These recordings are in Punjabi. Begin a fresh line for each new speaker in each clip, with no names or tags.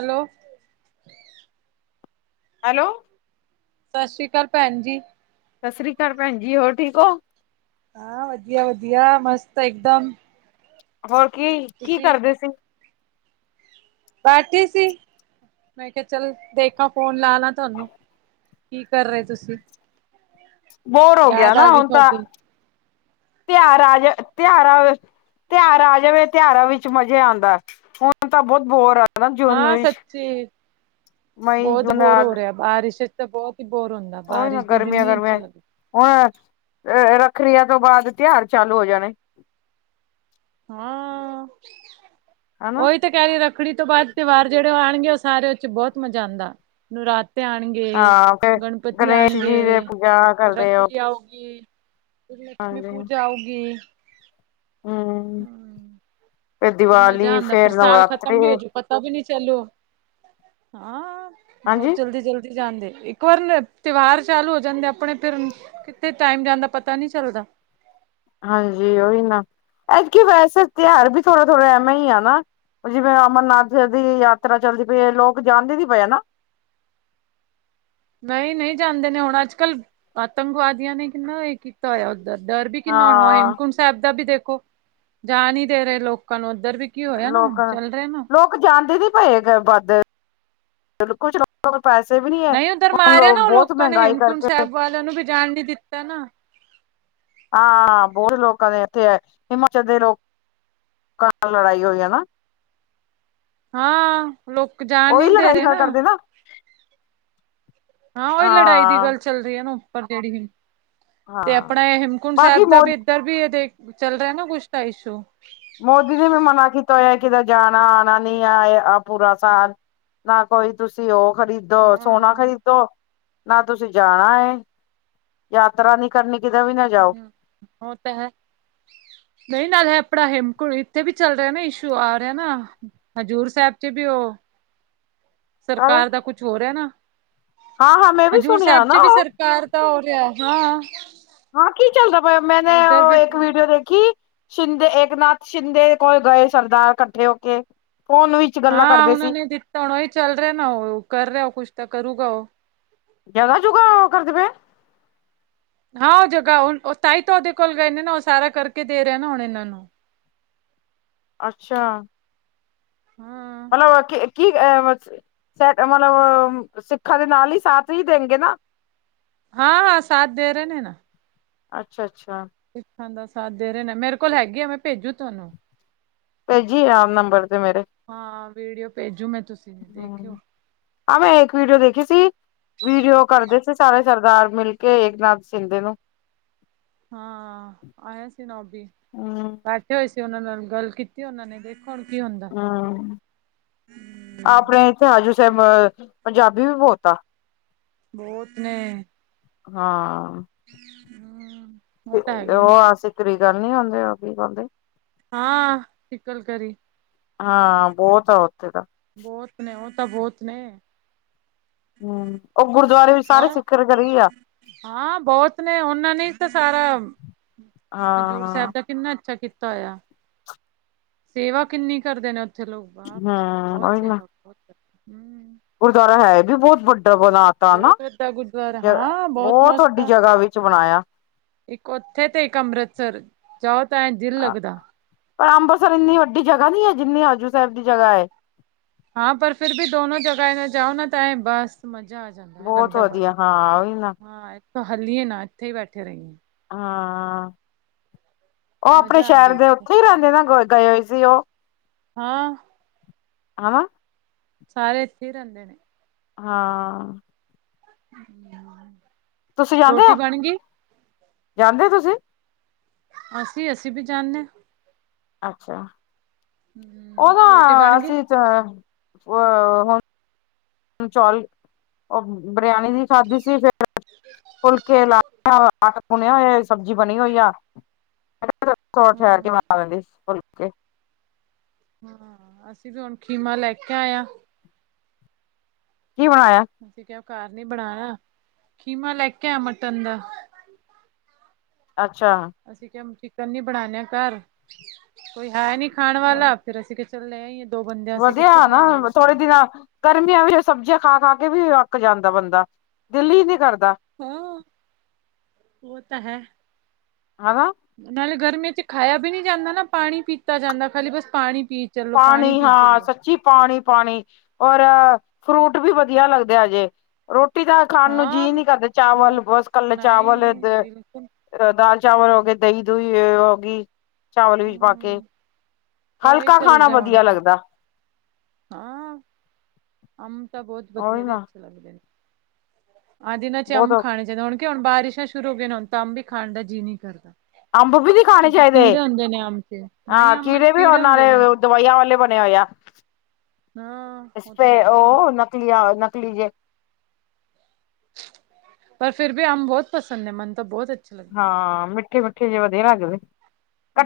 ਹੈਲੋ [unintelligible]
ਹੈਲੋ ਸਤਿ
ਸਤਿ ਸ਼੍ਰੀ ਅਕਾਲ ਭੈਣ ਜੀ
ਸਤਿ ਸ੍ਰੀ ਅਕਾਲ ਭੈਣ ਜੀ ਹੋਰ ਠੀਕ ਹੋ
ਹਾਂ ਵਧੀਆ ਵਧੀਆ ਮਸਤ ਇਕਦਮ
ਹੋਰ ਕੀ ਕੀ
ਤੁਸੀਂ
ਕਰਦੇ ਸੀ
ਬੈਠੀ ਸੀ ਮੈਂ ਕਿਹਾ ਚੱਲ ਦੇਖਾ ਫੋਨ ਲਾ ਲਾ ਤੁਹਾਨੂੰ ਕੀ ਕਰ ਰਹੇ ਤੁਸੀਂ
ਬੋਰ ਹੋ ਗਿਆ
ਯਾਦ
ਨਾ
ਆ ਗਈ
ਹੁਣ ਤਾਂ
ਤੁਹਾਡੀ
ਤਿਉਾਰ ਆ ਜ ਤਿਉਹਾਰਾਂ [unintelligible] ਤਿਉਹਾਰ ਆ ਜਾਵੇ ਤਿਉਹਾਰਾਂ ਵਿੱਚ ਮਜ਼ਾ ਆਉਂਦਾ ਹੁਣ ਤਾਂ ਬਹੁਤ ਬੋਰ ਆ ਹਨ ਜੂਨ
ਹਾਂ ਸੱਚੀ
ਮਈ
ਬਹੁਤ
ਜੂਨ
ਬੋਰ
ਅਗ
ਹੋ
[unintelligible] [unintelligible]
ਰਿਹਾ ਬਾਰਿਸ਼ ਚ ਤਾਂ ਬਹੁਤ ਹੀ ਬੋਰ ਹੁੰਦੀ
ਉਹੀ ਗਰਮੀਆਂ ਗਰਮੀਆਂ ਹੁਣ ਰੱਖੜੀਆਂ ਤੋਂ ਬਾਅਦ ਤਿਉਹਾਰ ਚਾਲੂ ਹੋ ਜਾਣੇ
ਹਾਂ
ਹਨਾ
ਉਹੀ ਤੇ ਕਹਿਰੀ ਰੱਖ [unintelligible] ਰੱਖੜੀ ਤੋਂ ਬਾਅਦ ਤਿਉਹਾਰ ਜਿਹੜੇ ਉਹ ਆਉਣਗੇ ਉਹ ਸਾਰੇ ਉਸ ਚ ਬਹੁਤ ਮਜ਼ਾ ਆਉਂਦਾ ਨਵਰਾਤੇ ਆਉਣਗੇ
ਹਾਂ ਫਿਰ
ਗਣਪਤੀ
ਗਣੇਸ਼ ਜੀ ਦੇ
ਆਉਣਗੇ
ਪੂਜਾ ਕਰਦੇ ਹੋ
ਰੱਖੜੀ ਆਊਗੀ ਲਕਸ਼ਮੀ
ਹਾਂਜੀ
ਪੂਜਾ ਹੋਊਗੀ
ਹਮ
ਹਮ ਫਿਰ ਮਜ਼ਾ
ਦੀਵਾਲੀ
ਆਉਂਦਾ
ਫੇਰ
ਫਿਰ ਸਾਲ
ਨਵਰਾਤਰੀ
ਖਤਮ ਵੀ ਹੋਜੁ ਪਤਾ ਵੀ ਨੀ ਚਲੋ ਹਾਂ ਬਹੁਤ
ਹਾਂਜੀ
ਜਲਦੀ ਜਲਦੀ ਜਾਂਦੇ ਇੱਕ ਵਾਰ ਤਿਉਹਾਰ ਚਾਲੂ ਹੋ ਜਾਂਦੇ ਆਪਣੇ ਫਿਰ ਕਿਤੇ ਟਾਈਮ ਜਾਂਦਾ ਪਤਾ ਨਹੀਂ ਚੱਲਦਾ
ਹਾਂਜੀ ਉਹੀ ਨਾ ਐੱਦਕਿ ਵੈਸੇ ਤਿਉਹਾਰ ਵੀ ਥੋੜ੍ਹਾ ਥੋੜ੍ਹਾ ਐਵੇਂ ਹੀ ਆ ਨਾ ਜਿਵੇਂ ਅਮਰਨਾਥ ਦੀ ਯਾਤਰਾ ਚੱਲਦੀ ਪਈ ਹੈ ਲੋਕ ਜਾਣਦੇ ਨਹੀ ਪਏ ਨਾ
ਨਹੀਂ- ਨਹੀਂ, ਜਾਣਦੇ ਨੇ ਹੁਣ ਅੱਜ ਕੱਲ, ਆਤੰਕਵਾਦੀਆਂ ਨੇ ਕਿੰਨਾ, ਇਹ ਕੀਤਾ ਹੋਇਆ। ਡਰ ਵੀ, ਕਿੰਨਾ ਹੋਣਾ।
ਹਾਂ
ਹੇਮਕੁੰਟ ਸਾਹਿਬ ਦਾ ਵੀ, ਦੇਖੋ ਜਾ ਨੀ ਦੇ ਰਹੇ। ਲੋ- ਕਲ ਉੱਧਰ ਵੀ, ਕੀ ਹੋਇਆ ਨਾ,
ਲੋਕ
ਚੱਲ ਰਿਹਾ ਨਾ।
ਲੋਕ ਜਾਂਦੇ ਨ ਪਏ, ਵੱਧ ਚਲ। ਕੁਛ- ਕੋਲ ਪੈਸੇ ਵੀ, ਨੀ ਹੈ।
ਨਹੀਂ ਉੱਧਰ
ਹੁਣ
ਮਾਰਿਆ
ਲੋਕ
ਨਾ ਉਹ
ਬਹੁਤ
ਲੋਕਾਂ ਨੇ
ਮਹਿੰਗਾਈ,
ਹੇਮਕੁੰਟ
ਕਰਦੇ।
ਸਾਹਿਬ ਵਾਲਿਆਂ ਨੂੰ ਵੀ ਜਾਣ ਨੀ ਦਿੱਤਾ ਨਾ [unintelligible]
ਹਾਂ ਬਹੁਤ ਲੋਕਾਂ ਦੇ ਇੱਥੇ ਹੈ ਹਿਮਾਚਲ ਦੇ ਲੋਕਾਂ ਲੜਾਈ ਹੋਈ ਹੈ ਨਾ [unintelligible]
ਹਾਂ ਲੋਕ ਜਾਣ
ਉਹੀ
ਨਹੀ ਦੇ ਰਹੇ
ਲੜਾਈ
ਨਾ
ਕਰਦੇ
ਹਾਂ ਉਹੀ ਲੜਾਈ ਦੀ
ਹਾਂ
ਗੱਲ ਚੱਲ ਰਹੀ ਹੈ ਨਾ ਉੱਪਰ ਜਿਹੜੀ ਤੇ
ਹਾਂ
ਆਪਣਾ ਹੇਮਕੁੰਟ
ਬਾਕੀ
ਸਾਹਿਬ ਦਾ ਵੀ
ਮੋਦੀ
ਇਧਰ ਵੀ ਚੱਲ ਰਿਹਾ ਨਾ ਕੁਛ ਤਾਂ ਇਸ਼ੂ
ਮੋਦੀ ਨੇ ਵੀ ਮਨਾ ਕੀਤਾ ਹੋਇਆ ਕਿਤੇ ਜਾਣਾ ਆਉਣਾ ਨਹੀਂ ਆ ਪੂਰਾ ਸਾਲ ਨਾ ਕੋਈ ਤੁਸੀਂ ਉਹ [unintelligible]
ਹਾਂ
ਨਾ ਸੋਨਾ ਖਰੀਦੋ ਨਾ ਤੁਸੀਂ ਜਾਣਾ ਯਾਤਰਾ ਨਹੀ ਕਰਨੀ ਕਿਤੇ ਵੀ ਨਾ ਜਾਓ
ਓਹ ਤਾਂ ਹੈ ਨਹੀਂ ਨਾਲ ਹੈ ਆਪਣਾ ਹੇਮਕੁੰਟ ਇੱਥੇ ਵੀ ਚੱਲ ਰਿਹਾ ਨਾ ਇਸ਼ੂ ਆ ਰਿਹਾ ਨਾ ਹਜ਼ੂਰ ਸਾਹਿਬ ਚ, ਵੀ ਉਹ। ਸਰਕਾਰ ਦਾ, ਕੁਛ ਹੋ ਰਹਾ ਨਾ।
ਹਾਂ- ਹਾਂ, ਮੈਂ ਵੀ, ਸੁਣਿਆ ਨਾ ਉਹ।
ਘਰ ਤਾਂ, ਹੋ ਲਿਆ ਹਾਂ।
ਹਾਂ, ਕੀ ਚੱਲਦਾ ਪਿਆ। ਮੈਂਨੇ
ਉਧਰ
ਉਹ
ਵੀ
ਇੱਕ, ਵੀਡੀਓ ਦੇਖੀ। ਸ਼ਿੰਦੇ ਏਕਨਾਥ, ਸ਼ਿੰਦੇ ਕੋਲ ਗਏ। ਸਰਦਾਰ ਇਕੱਠੇ ਹੋ ਕੇ। ਫੋਨ ਵੀ-
ਹਾਂ, ਉਹਨਾਂ ਨੇ ਦਿੱਤਾ ਹੁਣ। ਉਹੀ ਚੱਲ ਰਿਹਾ ਨਾ, ਉਹ ਕਰ ਰਿਹਾ। ਉਹ ਕੁਛ ਤਾਂ ਕਰੂਗਾ ਉਹ।
ਜਗਾ- ਜੁਗਾ, ਔ ਕਰਦੇ ਪੈਂਣ।
ਹਾਂ, ਉਹ ਜਗਾ ਹੁਣ, ਤਾਈ ਤਾ ਓਦੇ ਕੋਲ ਗਣੇ, ਨੇ ਨਾ ਔ ਸਾਰਾ ਕਰ ਕੇ, ਦੇ ਰਿਹਾ ਹੈ। ਨਾ ਣਨਾਂਨੂੰ।
ਅੱਛਾ!
ਹਾਂ।
ਮਤਲਬ ਕੀ, ਅ- ਸ ਮਤਲਬ, ਸਿੱਖਾਂ ਦੇ ਨਾਲ ਹੀ, ਸਾਥ ਹੀ ਦੇਣਗੇ ਨਾ।
ਹਾਂ- ਹਾਂ, ਸਾਥ ਦੇ ਰਹੇ ਨੇ, ਨਾ।
ਅੱਛਾ- ਅੱਛਾ।
ਸਿੱਖਾਂ ਦਾ ਸਾਥ, ਦੇ ਰਹੇ ਨੇ। ਮੇਰੇ ਕੋਲ, ਹੈਗੇ ਆ। ਮੈਂ ਭੇਜੂ ਤੁਹਾਨੂੰ।
ਭੇਜੀ ਆਮ ਨੰਬਰ ਤੇ ਮੇਰੇ
ਹਾਂ, ਵੀਡੀਓ ਭੇਜੂ। ਮੈਂ, ਤੁਸੀਂ ਦੇਖਿਓ।
ਆ, ਮੈਂ ਇੱਕ, ਵੀਡੀਓ ਦੇਖੀ ਸੀ। ਵੀਡੀਓ ਕਰਦੇ ਸੀ। ਸਾਰੇ ਸਰਦਾਰ ਮਿਲ ਕੇ, ਏਕਨਾਥ ਸ਼ਿੰਦੇ ਨੂੰ।
ਹਾਂ। ਆਇਆ ਸੀ, ਨੌਬੀ।
ਹਮ
ਹੋਏ ਸੀ, ਉਹਨਾਂ ਨਾਲ ਗੱਲ। ਕੀਤੀ ਉਹਨਾਂ ਨੇ, ਦੇਖੋ ਹੁਣ ਕੀ ਹੁੰ।
ਹਾਂ, ਆਪਣੇ ਇਥੇ ਹਜੂ ਸਾਹਿਬ, ਪੰਜਾਬੀ ਵੀ ਬੋਹੁਤਾ।
ਬਹੁਤ, ਨੇ।
ਹਾਂ,
ਹੂੰ ਤਾਂ ਹੈਗੇ
ਉਹ
ਨੇ
ਆਸੀ। ਤੇਰੀ ਗੱਲ ਨੀ, ਆਉਂਦੀ। ਉਹ ਕੀ ਕਰਦੇ?
ਹਾਂ, ਠੀਕ ਗਲ, ਕਿਹ ਰੀ।
ਹਾਂ, ਬਹੁਤ ਆ। ਉੱਥੇ ਤਾਂ।
ਬਹੁਤ ਨੇ, ਉਹ ਤਾਂ, ਬਹੁਤ ਨੇ।
ਹੂੰ। ਉਹ ਗੁਰਦੁਆਰੇ ਵੀ, ਸਾਰੇ
ਹੋਰ
ਸਿਖਰ ਕਰ ਰਹੀ ਆ।
ਹਾਂ, ਬਹੁਤ ਨੇ, ਉਹਨਾਂ ਨੇ ਤਾਂ, ਸਾਰਾ ਹਜ਼ੂਰ
ਹਾਂ
ਸਾਹਿਬ ਦਾ। ਕਿੰਨਾ ਅੱਛਾ, ਕੀਤਾ ਹੋਆ। ਸੇਵਾ ਕਿੰਨੀ, ਕਰਦੇ ਨੇ ਉੱਥੇ ਲੋਕ। ਬਾਹ।
ਹਮ ਉਹੀ ਨਾ
ਹੂੰ।
ਗੁਰਦੁਆਰਾ ਹੈ ਵੀ, ਬਹੁਤ ਵੱਡਾ ਬਣਾ। ਤਾ, ਨਾ,
ਬਹੁਤ ਵੱਡਾ ਗੁਰਦੁਆਰਾ
ਜ
ਹਾਂ
ਬਹੁਤ
ਮਸਤ
ਵੱਡੀ
ਆ
ਜਗਾ, ਵਿੱਚ ਬਣਾਇਆ।
ਇੱਕ ਉੱਥੇ ਤੇ, ਇੱਕ ਅੰਮ੍ਰਿਤਸਰ, ਜਾਓ ਤਾਂ ਐ ਦਿਲ ਲੱਗਦਾ।
ਪਰ ਅੰਬਰਸਰ ਇੰਨੀ ਵੱਡੀ ਜਗ੍ਹਾ ਨੀ ਹੈ, ਜਿੰਨੀ ਹਜੂਰ ਸਾਹਿਬ ਦੀ ਜਗ੍ਹਾ ਹੈ।
ਹਾਂ, ਪਰ ਫਿਰ ਵੀ ਦੋਨੋ ਜਗਾ ਏ ਨਾ ਜਾਓ, ਨਾ ਤਾਂ ਬਸ ਮਜ਼ਾ ਆ ਜਾਂਦਾ
ਬਹੁਤ
ਲੱਗਦਾ ਬਸ,
ਵਧੀਆ ਹਾਂ ਉਹੀ ਨਾ
ਹਾਂ ਤਾਂ ਹਲੀਏ ਨਾ ਇੱਥੇ ਹੀ ਬੈਠੇ ਰਹੀਏਂ।
ਹਾਂ, ਉਹ ਆਪਣੇ
ਮਜ਼ਾ ਆਂਦੀ
ਸ਼ਹਿਰ ਦੇ ਉੱਥੇ ਹੀ ਰਹਿੰਦੇ ਨਾ, ਗ, ਗਏ ਹੋਏ ਸੀ, ਉਹ।
ਹਾਂ
ਹਵਾਂ।
ਸਾਰੇ ਣਿਥੇ, ਹੀ ਰਹਿੰਦੇ ਨੇ।
ਹਾਂ।
ਹਮ
ਤੁਸੀਂ ਜਾਂਦੇ ਹੋ। ਜਾਂਦੇ ਤੁਸੀਂ?
ਅਸੀਂ, ਅਸੀਂ ਵੀ, ਜਾਂਦੇ ਹਾਂ।
ਅੱਛਾ।
ਹੂੰ
ਉਹਦਾ,
ਰੋਟੀ ਬਣ ਗਈ
ਅਸੀਂ ਹੁਣ। ਚੌਲ, ਉਹ ਬਰਿਆਨੀ ਵੀ, ਖਾਧੀ ਸੀ। ਫਿਰ। ਫੁਲਕੇ ਲਾ, ਆਟਾ ਗੁਣਿਆ ਹੋਏ, ਸਬਜ਼ੀ ਬਣੀ ਹੋਈ ਆ। [unintelligible] ਥੋਰਾ ਠਹਿਰ
ਹਾਂ
ਕੇ ਬਣਾ ਲਾਂਗੀ, ਫੂਲਕੇ।
ਅਸੀਂ ਬੀ ਹੁਣ ਖੀਮਾ ਲੈਕੇ ਆਏ ਆ।
ਕੀ ਬਣਾਇਆ?
ਅਸੀਂ ਕਿਹਾ ਘਾਰ ਨੀ ਬਣਾਣਾ, ਖੀਮਾ ਲੈਕੇ ਆਏ ਆਂ ਮਟਨ ਦਾ।
ਅੱਛਾ।
ਅਸੀਂ ਕਿਹਾ ਚਿਕਨ ਨੀ ਬਣਾਨੇ ਆ ਘਰ, ਕੋਈ ਹੈ ਨੀ ਖਾਣ ਵਾਲਾ, ਫੇਰ ਅਸੀਂ ਚੱਲ, ਲੈ ਆਈਏ। ਦੋ ਬੰਦਿਆਂ ਅਸੀਂ
ਵਧੀਆ
ਕਿੱਥੇ ਬਣਾਦੇ
ਹਨਾ, ਥੋੜੇ
ਬੈਠੇ
ਦਿਨਾਂ ਗਰਮੀਆਂ ਵਿੱਚ ਸਬਜ਼ੀਆਂ ਖਾ-ਖਾਕੇ, ਵੀ ਅੱਕ ਜਾਂਦਾ ਬੰਦਾ, ਦਿੱਲ ਹੀ ਨਹੀਂ ਕਰਦਾ।
ਹੂੰ, ਉਹ ਤਾ ਹੈ।
ਆਵਾ?
ਨਾਲੇ ਗਰਮੀਆਂ'ਚ ਖਾਇਆ ਵੀ ਨਹੀਂ ਜਾਂਦਾ ਨਾ, ਪਾਣੀ ਪੀਤਾ ਜਾਂਦਾ ਖਾਲੀ, ਬਸ ਪਾਣੀ ਪੀ ਚੱਲੋ
ਪਾਣੀ,
ਪੀ
ਹਾਂ
ਚੱਲੋ
ਸੱਚੀ ਪਾਣੀ-ਪਾਣੀ ਔਰ ਫਰੂਟ ਵੀ ਵਧੀਆ ਲੱਗਦੇ ਹਜੇ। ਰੋਟੀ ਤਾ ਖਾਣ ਨੂੰ
ਹਾਂ
ਜੀਅ ਨੀ ਕਰਦੇ, ਚਾਵਲ
ਫਰੂਟ
ਬਸ, ਕੱਲੇ ਚਾਵਲ ਅ
ਨਹੀਂ ਬਿਲਕੁਲ
ਦਾਲ, ਚਾਵਲ ਹੋ ਗਏ, ਦਹੀਂ-ਦੁਹੀ ਹੋ ਗਈ, ਚਾਵਲ ਵਿੱਚ ਪਾਕੇ।
ਹੂੰ ਉਹੀ
ਪੱਕਾ
ਚੱਲ
ਖਾਣਾ
ਰਿਹਾ ਹੁਣ
ਵਧੀਆ
ਤਾਂ
ਲੱਗਦਾ।
ਹਾਂ, ਅਮ ਤਾਂ ਬਹੁਤ,
ਉਹੀ
ਬਥੇਰੇ
ਨਾ
ਅੱਛੇ ਲੱਗਦੇਨ। ਆਹਜ ਇਹਨਾਂ'ਚ
ਬਹੁਤ
ਅੰਮ ਖਾਣੇ ਚਾਹੀਦਾ, ਹੁਣ ਕਿ, ਹੁਣ ਬਾਰਿਸ਼ਾਂ ਸ਼ੁਰੂ ਹੋ ਗਏ ਹੁਣ ਤਾ, ਅੰਬ ਵੀ ਖਾਣ ਦਾ ਜੀ ਨਹੀਂ ਕਰਦਾ।
ਅੰਬ ਵੀ ਨੀ ਖਾਣੇ
ਕਿਉਂਕਿ
ਚਾਹੀਦੇ
ਕੀੜੇ ਹੁੰਦੇ ਨੇ ਅੰਬ'ਚ, ਨਹੀ
ਹਾਂ
ਅੰਮ'ਚ
ਵੀ ਉਹ
ਕੀੜੇ
ਨਾਲੇ
ਹੁੰਦੇ ਨੇ।
ਦਵਾਈਆਂ ਵਾਲੇ ਬਣੇ ਹੋਏ ਆ।
ਹੰ, ਉਹ ਤਾ, ਹੈਗਾ ਹੀ ਆ।
ਨਕਲੀ ਆ, ਨਕਲੀ ਜੇ।
ਪਰ ਫਿਰ ਵੀ ਅਮ ਬਹੁਤ ਪਸੰਦ ਹੈ, ਮਨ ਤਾ ਬਹੁਤ ਅੱਛੇ ਲੱਗਦੇ ਨੇ
ਹਾਂ, ਮਿੱਠੇ- ਮਿੱਠੇ ਜਿਹੇ ਵਧੀਆ ਲੱਗਦੇ,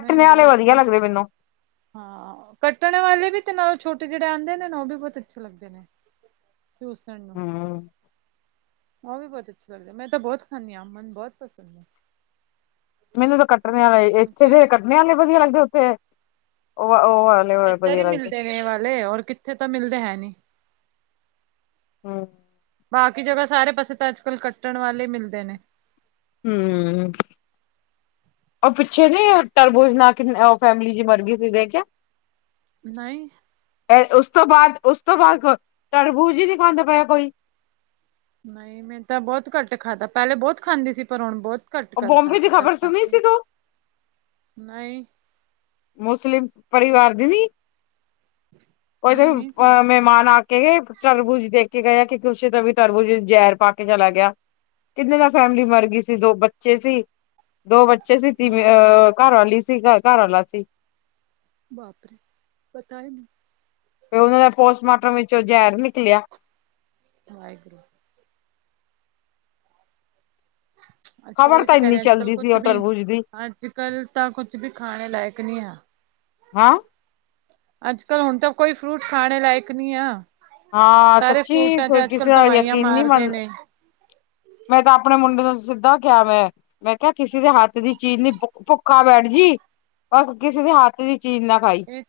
ਮੈਂ
ਵਾਲੇ
ਬਹੁਤ
ਵਧੀਆ
ਮਨ
ਲੱਗਦੇ ਮੈਨੂੰ।
ਹਾਂ, ਕੱਟਣ ਵਾਲੇ ਵੀ ਤੇ ਨਾਲੋਂ ਛੋਟੇ ਜਿਹੜੇ ਆਂਦੇ ਨੇ, ਉਹ ਵੀ ਬਹੁਤ ਅੱਛੇ ਲੱਗਦੇ ਨੇ। ਚੂਸਣ ਨੂੰ।
ਹੂੰ
ਉਹ ਵੀ ਬਹੁਤ ਅੱਛੇ ਲੱਗਦੇ, ਮੈਂ ਤਾ, ਬਹੁਤ ਖਾਂਦੀ ਹਾ ਅਮ ਬਹੁਤ ਪਸੰਦ ਏ।
ਮੈਨੂੰ ਤਾਂ ਕੱਟਣ ਵਾਲੇ,
ਹੁਣ
ਇੱਥੇ
ਕੇ
ਦੇ ਕੱਟਣੇ ਵਾਲੇ ਵਧੀਆ ਲੱਗਦੇ, ਉੱਥੇ, ਉਹ
ਇੱਧਰ ਹੀ
ਵਧੀਆ ਲੱਗਦੇ
ਮਿਲਦੇ ਨੇ ਏ ਵਾਲੇ, ਔਰ ਕਿੱਥੇ ਤਾਂ ਮਿਲਦੇ ਹੈ ਨੀ।
ਹਾਂ
ਬਾਕੀ ਜਗ੍ਹਾ ਸਾਰੇ ਪਾਸੇ ਤਾਂ, ਅੱਜ-ਕੱਲ ਕੱਟਣ ਵਾਲੇ ਹੀ ਮਿਲਦੇ ਨੇ।
ਹੂੰ, ਉਹ ਪਿੱਛੇ ਨੀ, ਟਰਬੂਜ ਨਾਲ ਕਿ, ਫੈਮਿਲੀ ਜ ਮਰ ਗਈ ਸੀ, ਦੇਖਿਆ?
ਨਹੀਂ।
ਉਸ ਤੋਂ ਬਾਅਦ ਉਸ ਤੋਂ ਬਾਅਦ ਤਰਬੂਜ ਹੀ ਨਹੀ ਖਾਂਦਾ ਪਿਆ ਕੋਈ
ਨਹੀਂ ਮੈਂ ਤਾਂ ਬਹੁਤ ਘੱਟ ਖਾਧਾ ਪਹਿਲੇ ਬਹੁਤ ਖਾਂਦੀ ਸੀ ਪਰ ਹੁਣ ਬਹੁਤ ਘੱਟ
ਉਹ
ਕਰਤਾ
ਬੋਮਬੇ ਦੀ
ਸੀ ਤਾਂ
ਖਬਰ ਸੁਣੀ
ਖਾਂਦੇ ਨੀ।
ਸੀ ਤੂੰ
ਨਹੀਂ
ਮੁਸਲੀਮ ਪਰਿਵਾਰ ਦੀ ਨੀ
ਨਹੀਂ,
ਉਹ
ਨਹੀਂ ਸੁਣੀ
ਮਹਿਮਾਨ ਆਕੇ ਗਏ, ਤਰਬੁਜ ਦੇਕੇ ਗਏ, ਕਿਉਂਕਿ ਉਸੇ ਤਾਂ ਵੀ ਤਰਬੂਜ ਜਹਿਰ ਪਾਕੇ ਚਲਾ ਗਿਆ। ਕਿੰਨੇ ਨਾਲ ਫੈਮਿਲੀ ਮਰ ਗਈ ਸੀ, ਦੋ ਬੱਚੇ ਸੀ। ਦੋ ਬੱਚੇ ਸੀ, ਤੀਂ,
ਹਾਂ
ਅਹ, ਘਰਵਾਲੀ ਸੀ, ਘ ਘਰਵਾਲਾ ਸੀ।
ਬਾਪ ਰੇ! ਪਤਾ ਹੈ, ਨੈ
ਫਿਰ ਉਹਨਾਂ ਦਾ ਪੋਸਟਮਾਰਟਮ ਵਿੱਚ ਓਹ ਜ਼ਹਿਰ ਨਿਕਲਿਆ।
ਵਾਹਿਗੁਰੂ। ਅੱਜ ਕੱਲ
ਖ਼ਬਰ
ਉਹੀ
ਤਾਂ
ਕਹਿ
ਇੰਨੀ
ਰਹੇ ਅੱਜ ਕੱਲ
ਚੱਲਦੀ ਸੀ,
ਕੁਛ
ਓ
ਵੀ
ਟਰਬੁਜ ਦੀ।
ਅੱਜ ਕੱਲ ਤਾਂ, ਕੁਛ ਵੀ ਖਾਣੇ ਲਾਇਕ ਨੀ ਆ।
ਹਾਂ
ਅੱਜ-ਕਲ ਹੁਣ ਤਾਂ, ਕੋਈ ਫਰੂਟ ਖਾਣੇ ਲਾਇਕ ਨਹੀਂ ਆ।
ਹਾਂ
ਸਾਰੇ
ਸੱਚੀ
ਫਰੂਟਾਂ
ਕੋ
ਚ ਅੱਜ
ਕਿਸੇ
ਕੱਲ
ਦਾ
ਦਵਾਈਆਂ
ਯਕੀਨ ਨਹੀ
ਮਾਰਦੇ
ਮੰਨਦਾ
ਨੇ
ਮੈਂ ਤਾਂ ਆਪਣੇ ਮੁੰਡੇ ਨੂੰ ਸਿੱਧਾ ਕਿਹਾ ਮੈਂ ਮੈਂ ਕਿਹਾ ਕਿਸੇ ਦੇ ਹੱਥ ਦੀ ਚੀਜ਼ ਨੀ ਭੁੱਖਾ ਬੈਠ ਜੀ ਪਰ ਕਿਸੇ ਦੇ ਹੱਥ ਦੀ ਚੀਜ਼ ਨਾ ਖਾਈ
ਇਹ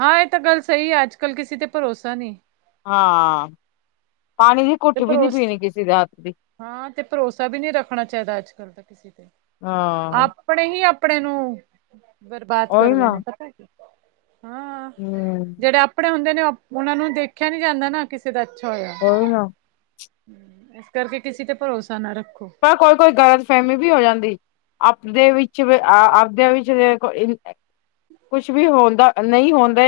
ਹਾਂ ਇਹ ਤਾਂ ਗੱਲ ਸਹੀ ਆ ਅੱਜ ਕੱਲ੍ਹ ਕਿਸੇ ਤੇ ਭਰੋਸਾ ਨਹੀਂ
ਹਾਂ ਪਾਣੀ ਦੀ
ਤੇ
ਘੁੱਟ ਵੀ ਨੀ
ਭਰੋਸ
ਪੀਣੀ ਕਿਸੇ ਦੇ ਹੱਥ ਦੀ
ਹਾਂ ਤੇ ਭਰੋਸਾ ਵੀ ਨਹੀ ਰੱਖਣਾ ਚਾਹੀਦਾ ਅੱਜ ਕੱਲ ਤਾਂ ਕਿਸੇ ਤੇ
ਹਾਂ
ਆਪਣੇ ਹੀ ਆਪਣੇ ਨੂੰ ਬਰਬਾਦ
ਉਹੀ
ਕਰਦੇ
ਨਾ
ਨੇ ਹਾਂ
ਹਮ
ਜਿਹੜੇ ਆਪਣੇ ਹੁੰਦੇ ਨੇ ਉਹ ਉਹਨਾ ਨੂੰ ਦੇਖਿਆ ਨੀ ਜਾਂਦਾ ਨਾ ਕਿਸੇ ਦਾ ਅੱਛਾ ਹੋਇਆ
ਹੋ ਨਾ
ਹਮ ਇਸ ਕਰਕੇ ਕਿਸੇ ਤੇ ਭਰੋਸਾ ਨਾ ਰੱਖੋ
ਪਰ ਕੋਈ ਕੋਈ ਗ਼ਲਤ ਫਹਿਮੀ ਵੀ ਹੋ ਜਾਂਦੀ ਆਪਦੇ ਵਿੱਚ ਆਪਦੇ ਵਿੱਚ ਕੁਛ ਵੀ ਹੁੰਦਾ ਨਹੀਂ ਹੁੰਦਾ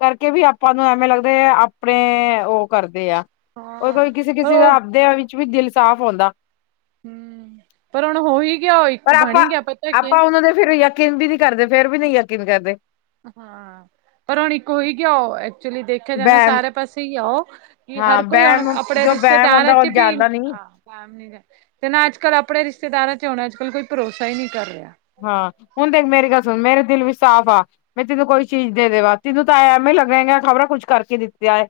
ਕਰਕੇ ਵੀ ਆਪਾਂ ਨੂੰ ਐਵੇਂ ਲੱਗਦੇ ਆਪਣੇ ਉਹ ਕਰਦੇ ਆ ਉਹ
ਹਾਂ
ਕੋਈ ਕਿਸੇ
ਪਰ
ਕਿਸੇ
ਉਹ
ਦਾ ਆਪਦਿਆਂ ਵਿੱਚ ਵੀ ਦਿਲ ਸਾਫ਼ ਆਉਂਦਾ
ਹਮ ਪਰ ਹੁਣ ਹੋ ਹੀ ਗਿਆ ਉਹ ਇੱਕ ਬਣੀ ਗਿਆ ਪਤਾ ਕਿ
ਉਹ ਦੇ ਫਿਰ ਯਕਨ ਵੀ ਨਹੀ ਕਰਦੇ ਫੇਰ ਵੀ ਨਹੀਂ ਯਕੀਨ ਕਰਦੇ
ਹਾਂ ਪਰ ਹੁਣ ਇੱਕ ਹੋਈ ਗਿਆ ਆਓ ਐਕਚੁਲੀ ਦੇਖਿਆ ਜਾਂਦਾ
ਬੈਮ
ਸਾਰੇ ਪਾਸੇ ਹੀ ਆਓ ਕਿ
ਹਾਂ
ਹਰ ਕੋਈਣ
ਬੈਮ
ਕਪੜੇ
ਜੋ ਬੈਮ
ਰਿਸ਼ਤੇਦਾਰਾਂ
ਹੁੰਦਾ ਉਹ
ਚ ਵੀ
ਜਾਂਦਾ ਨੀ
ਮ ਨੀ ਤੇ ਨਾ ਅੱਜ ਕੱਲ੍ਹ ਆਪਣੇ ਰਿਸ਼ਤੇਦਾਰਾਂ ਚ ਹੁਣ ਅੱਜ ਕੱਲ੍ਹ ਕੋਈ ਭਰੋਸਾ ਹੀ ਨਹੀ ਕਰ ਰਿਹਾ
ਹਾਂ ਹੁਣ ਦੇਖ ਮੇਰੀ ਗੱਲ ਸੁਣ ਮੇਰਾ ਦਿਲ ਵੀ ਸਾਫ਼ ਆ ਮੈਂ ਤੈਨੂੰ ਕੋਈ ਚੀਜ਼ ਦੇ ਦੇਵਾ ਤੈਨੂੰ ਤਾਂ ਐ ਐਵੇਂ ਲੱਗਿਆ ਖ਼ਬਰਾਂ ਕੁੱਝ ਕਰਕੇ ਦਿੱਤੀਆਂ ਹੈ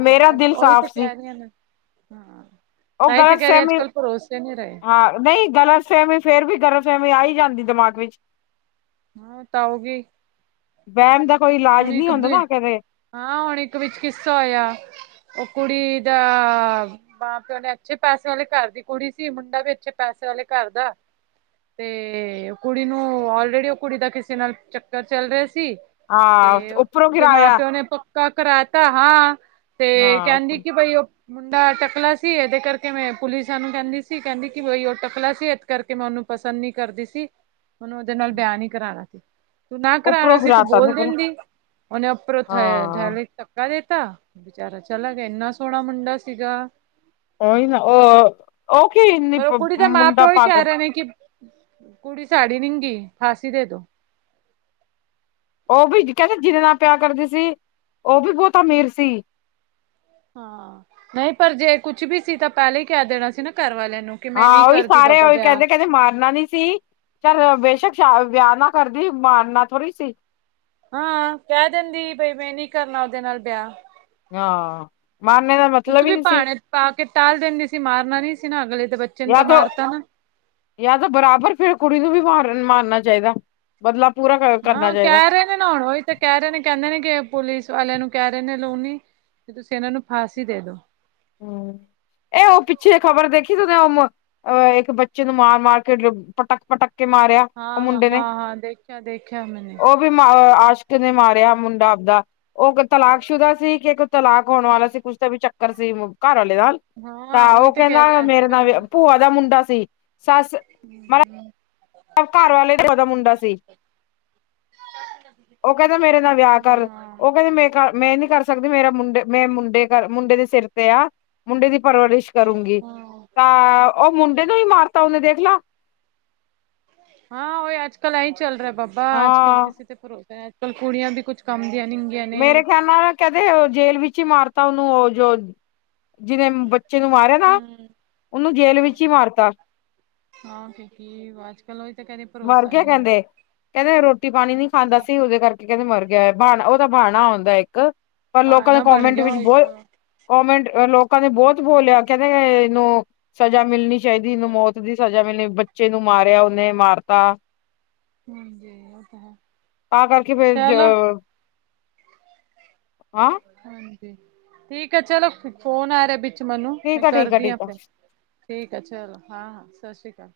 ਮੇਰਾ
ਅੱਜ
ਦਿਲ
ਉਹੀ ਤੇ
ਸਾਫ਼ ਸੀ
ਕਹਿ ਰਹੀਆਂ ਨੇ ਹਾਂ
ਉਹ
ਤਾਂਹੀ ਤੇ
ਗਲਤ
ਕਹਿ ਰਹੀਆਂ ਅੱਜ
ਫਹਿਮੀ
ਕੱਲ ਭਰੋਸੇ ਨਹੀ ਰਹੇ
ਨਹੀਂ ਗਲਤ ਸੇਮੀ ਫੇਰ ਵੀ ਗਲਤ ਸੇਮੀ ਆਈ ਜਾਂਦੀ ਦਿਮਾਗ ਵਿੱਚ
ਹਾਂ ਤਊਗੀ
ਵਹਿਮ ਦਾ ਕੋਈ ਇਲਾਜ ਨਹੀ ਹੁੰਦਾ ਨਾ ਕਦੇ
ਹਾਂ ਹੁਣ ਇੱਕ ਵਿੱਚ ਕਿੱਸਾ ਆਇਆ ਉਹ ਕੁੜੀ ਦਾ ਮਾਂ ਪਿਓ ਨੇ ਅੱਛੇ ਪੈਸੇ ਵਾਲੇ ਘਰ ਦੀ ਕੁੜੀ ਸੀ ਮੁੰਡਾ ਵੀ ਅੱਛੇ ਪੈਸੇ ਵਾਲੇ ਘਰ ਦਾ ਤੇ ਕੁੜੀ ਨੂੰ ਆਲਰੇਡੀ ਉਹ ਕੁੜੀ ਦਾ ਕਿਸੇ ਨਾਲ ਚੱਕਰ ਚੱਲ ਰਿਹਾ ਸੀ
ਹਾਂ
ਤੇ
ਉੱਪਰੋਂ
ਉਹਦੇ ਮਾਂ
ਗਿਰਾਇਆ
ਪਿਓ ਨੇ ਪੱਕਾ ਕਰਾਤਾ ਹਾਂ ਤੇ
ਹਾਂ
ਕਹਿੰਦੀ
ਉੱਪਰ
ਕਿ ਬਈ ਉਹ ਮੁੰਡਾ ਟਕਲਾ ਸੀ ਇਹਦੇ ਕਰਕੇ ਮੈਂ ਪੁਲਿਸਾਂ ਨੂੰ ਕਹਿੰਦੀ ਸੀ ਕਹਿੰਦੀ ਕਿ ਬਈ ਉਹ ਟਕਲਾ ਸੀ ਇਸ ਕਰਕੇ ਮੈਂ ਉਹਨੂੰ ਪਸੰਦ ਨੀ ਕਰਦੀ ਸੀ ਮੈਨੂੰ ਉਹਦੇ ਨਾਲ ਵਿਆਨ ਨੀ ਕਰਾਉਣਾ ਸੀ ਤੂੰ ਨਾ ਕਰਾਉਣਾ
ਉੱਪਰੋਂ
ਸੀ ਤੂੰ
ਗਿਰਾਤਾ
ਬੋਲ
ਤੇ ਪਹਿਲਾਂ
ਦਿੰਦੀ ਉਹਹਨੇ ਉਪਰੋਂ
ਹਾਂ
ਤ ਦੇਤਾ ਬੇਚਾਰਾ ਚੱਲ ਗਿਆ ਇੰਨਾ ਸੋਹਣਾ ਮੁੰਡਾ ਸੀਗਾ
ਓਹੀ ਨਾ ਉਹ ਉਹ ਕੀ ਮੁੰਡਾ ਪਾਗਲ।
ਜਿਵੇਂ ਕਿ। ਕੁੜੀ ਸਾਡੀ ਨਿੰਗੀ ਫਾਸੀ ਦੇ ਦੋ।
ਉਹ ਵੀ ਕਹਿੰਦੇ ਜਿਦੇ ਨਾਲ ਪਿਆ ਕਰਦੀ ਸੀ ਉਹ ਵੀ ਬਹੁਤ ਅਮੀਰ ਸੀ
ਹਾਂ ਨਹੀਂ ਪਰ ਜੇ ਕੁਛ ਵੀ ਸੀ ਤਾਂ ਪਹਿਲਾਂ ਹੀ ਕਹਿ ਦੇਣਾ ਸੀ ਨਾ ਘਰ ਵਾਲਿਆਂ ਨੂੰ ਕਿ ਮੈਂ ਨਹੀਂ
ਹਾਂ ਉਹੀ
ਕਰਦੀ
ਸਾਰੇ
ਬਾਬਾ
ਉਹੀ
ਵਿਆਹ
ਕਹਿੰਦੇ ਕਹਿੰਦੇ ਮਾਰਨਾ ਨੀ ਸੀ ਚੱਲ ਬੇਸ਼ੱਕ ਸ਼ ਵਿਆਹ ਨਾ ਕਰਦੀ ਮਾਰਨਾ ਥੋੜੀ ਸੀ
ਹਾਂ ਕਹਿ ਦਿੰਦੀ ਬਈ ਮੈਂ ਨੀ ਕਰਨਾ ਉਹਦੇ ਨਾਲ ਵਿਆਹ
ਆ
ਕੁਛ ਵੀ ਭਾਣੇ ਪਾ ਕੇ ਟਾਲ ਦਿੰਦੀ ਸੀ ਮਾਰਨਾ ਨਹੀ ਸੀ ਨਾ ਅਗਲੇ ਦੇ ਬੱਚੇ ਨੂੰ ਤਾਂ ਮਾਰਤਾ
ਯ ਤਾਂ ਬਰਾਬਰ ਫੇਰ ਕੁੜੀ ਨੂੰ ਵੀ ਮਾਰਨ ਮਾਰਨਾ ਚਾਹੀਦਾ ਬਦਲਾ ਪੂਰਾ ਕਰ ਕਰਨਾ
ਹਾਂ
ਚਾਹੀਦਾ
ਕਹਿ ਰਹੇ ਨੇ ਨਾ ਹੁਣ ਉਹੀ ਤਾਂ ਕਹਿ ਰਹੇ ਨੇ ਕਹਿੰਦੇ ਨੇ ਕਿ ਪੁਲਿਸ ਵਾਲਿਆਂ ਨੂੰ ਕਹਿ ਰਹੇ ਨੇ ਲੂਣੀ। ਤੁਸੀਂ ਇਹਨਾਂ ਨੂੰ ਫਾਂਸੀ ਦੇ ਦਿਓ।
ਇਹ ਉਹ ਪਿੱਛੇ ਖ਼ਬਰ ਦੇਖੀ ਤੁਸੀ ਹੁਣ। ਇੱਕ ਬੱਚੇ ਨੂੰ ਮਾਰ ਮਾਰ ਕੇ ਪਟਕ ਪਟੱਕ ਕੇ ਮਾਰਿਆ। ਉਹ
ਹਾਂ,
ਮੁੰਡੇ ਨੇ
ਹਾਂ, ਹਾਂ ਦੇਖਿਆ, ਦੇਖਿਆ ਮੈੇ।
ਉਹ ਵੀ ਮ ਆਸ਼ਕ ਨੇ ਮਾਰਿਆ ਮੁੰਡਾ ਆਪਦਾ। ਉਹ ਤਲਾਕ ਸ਼ੁਦਾ ਸੀ ਕਿ ਤਲਾਕ ਹੋਣ ਵਾਲਾ ਸੀ ਕੁੱਛ ਦਾ ਵੀ ਚੱਕਰ ਸੀ। ਘਰਵਾਲੇ ਨਾਲ
ਹਾਂ
ਤਾਂ ਉਹ
ਉਹੀ ਤੇ ਕਹਿ
ਕਹਿੰਦਾ
ਰਿਹਾ ਅੱਜ
ਮੇਰੇ ਨਾਲ
ਕੱਲ
ਭੂਆ ਦਾ ਮੁੰਡਾ ਸੀ ਸੱਸ।
ਹਮ।
ਸਘਰ ਵਾਲੇ ਦੀ ਭੁਆ ਦਾ ਮੁੰਡਾ ਸੀ। ਉਹ ਕਹਿੰਦਾ ਮੇਰੇ ਨਾਲ ਵਿਆਹ ਕਰ
ਹਾਂ
ਉਹ ਕਹਿੰਦੇ ਮੇਰੇ। ਮੈਂ ਨਹੀਂ ਕਰ ਸਕਦੀ, ਮੇਰਾ ਮੁੰਡੇ ਮੈਂ ਮੁੰਡੇ ਕਰ ਮੁੰਡੇ ਦੇ ਸਿਰ ਤੇ ਆ ਮੁੰਡੇ ਦੀ ਪਰਵਰਿਸ਼। ਕਰੂੰਗੀ
ਹਾਂ
ਤਾਂ ਉਹ ਮੁੰਡੇ ਨੂੰ ਹੀ ਮਾਰਤਾ ਉਹਨੇ ਦੇਖਲਾ।
ਹਾਂ ਉਹੀ ਅੱਜ ਕੱਲ ਐਹੀ ਚੱਲ ਰਿਹਾ ਬਾਬਾ ਅੱਜ ਕੱਲ੍ਹ
ਹਾਂ
ਕਿਸੇ ਤੇ ਭਰੋਸਾ ਹੈ ਅੱਜ ਕੱਲ ਕੁੜੀਆਂ ਵੀ ਕੁੱਝ ਕੰਮ ਦੀਆਂ ਨੀ। ਨੇ
ਮੇਰੇ ਖਿਆਲ ਨਾਲ ਕਹਿੰਦੇ ਜੇਲ ਵਿੱਚ ਹੀ ਮਾਰਤਾ ਉਹਨੂੰ ਉਹ ਜੋ ਜਿਹਨੇ। ਬੱਚੇ ਨੂੰ ਮਾਰਿਆ ਨਾ
ਹੂੰ
ਉਹਨੂੰ ਜੇਲ ਵਿੱਚ ਹੀ ਮਾਰਤਾ।
ਹਾਂ ਕਿ ਕੀ ਅੱਜ ਕੱਲ ਉਹ ਹੀ ਤਾਂ ਕਹਿ ਰਹੇ
ਮਰ
ਭਰੋਸਾ
ਗਿਆ
ਨਹੀਂ ਆ।
ਕਹਿੰਦੇ ਕਹਿੰਦੇ ਰੋਟੀ ਪਾਣੀ ਨੀ ਖਾਂਦਾ ਸੀ ਉਹਦੇ ਕਰਕੇ ਕਹਿੰਦੇ ਮਰ ਗਿਆ ਉਹ ਬਣਾ ਉਹ ਤਾਂ ਬਹਾਣਾ ਹੁੰਦਾ ਇੱਕ। ਪਰ ਲੋਕਾਂ ਦੇ
ਪਾਨਾ ਬਣ
ਕੋਮੈਂਟ
ਗਿਆ
ਵਿੱਚ
ਉਹ ਇੱਕ
ਬਹੁਤ। ਕਮੈਂਟ ਲੋਕਾਂ ਨੇ ਬਹੁਤ ਬੋਲਿਆ ਕਹਿੰਦੇ ਇਹਨੂੰ ਸਜ਼ਾ ਮਿਲਣੀ। ਚਾਹੀਦੀ ਇਹਨੂੰ ਮੌਤ ਦੀ ਸਜ਼ਾ ਮਿਲਣੀ ਬੱਚੇ ਨੂੰ ਮਾਰਿਆ ਉਹਨੇ ਮਾਰਤ
ਹਮ ਜੀ ਉਹ ਤਾਂ ਹੈ।
ਤਾਂ ਕਰਕੇ ਫਿਰ ਜ
ਚਲੋ
ਹਾਂ।
ਠੀਕ ਹੈ ਚਲੋ, ਫੋਨ ਆ ਰਿਹਾ ਵਿੱਚ। ਮੈਨੂੰ ਮੈਂ
ਠੀਕ ਆ ਠੀਕ ਆ
ਕਰਦੀ ਹਾਂ
ਠੀਕ ਆ
ਫਿਰ ਠੀਕ ਆ ਚਲੋ ਹਾਂ ਹਾਂ ਸਤਿ ਸ੍ਰੀ ਅਕਾਲ।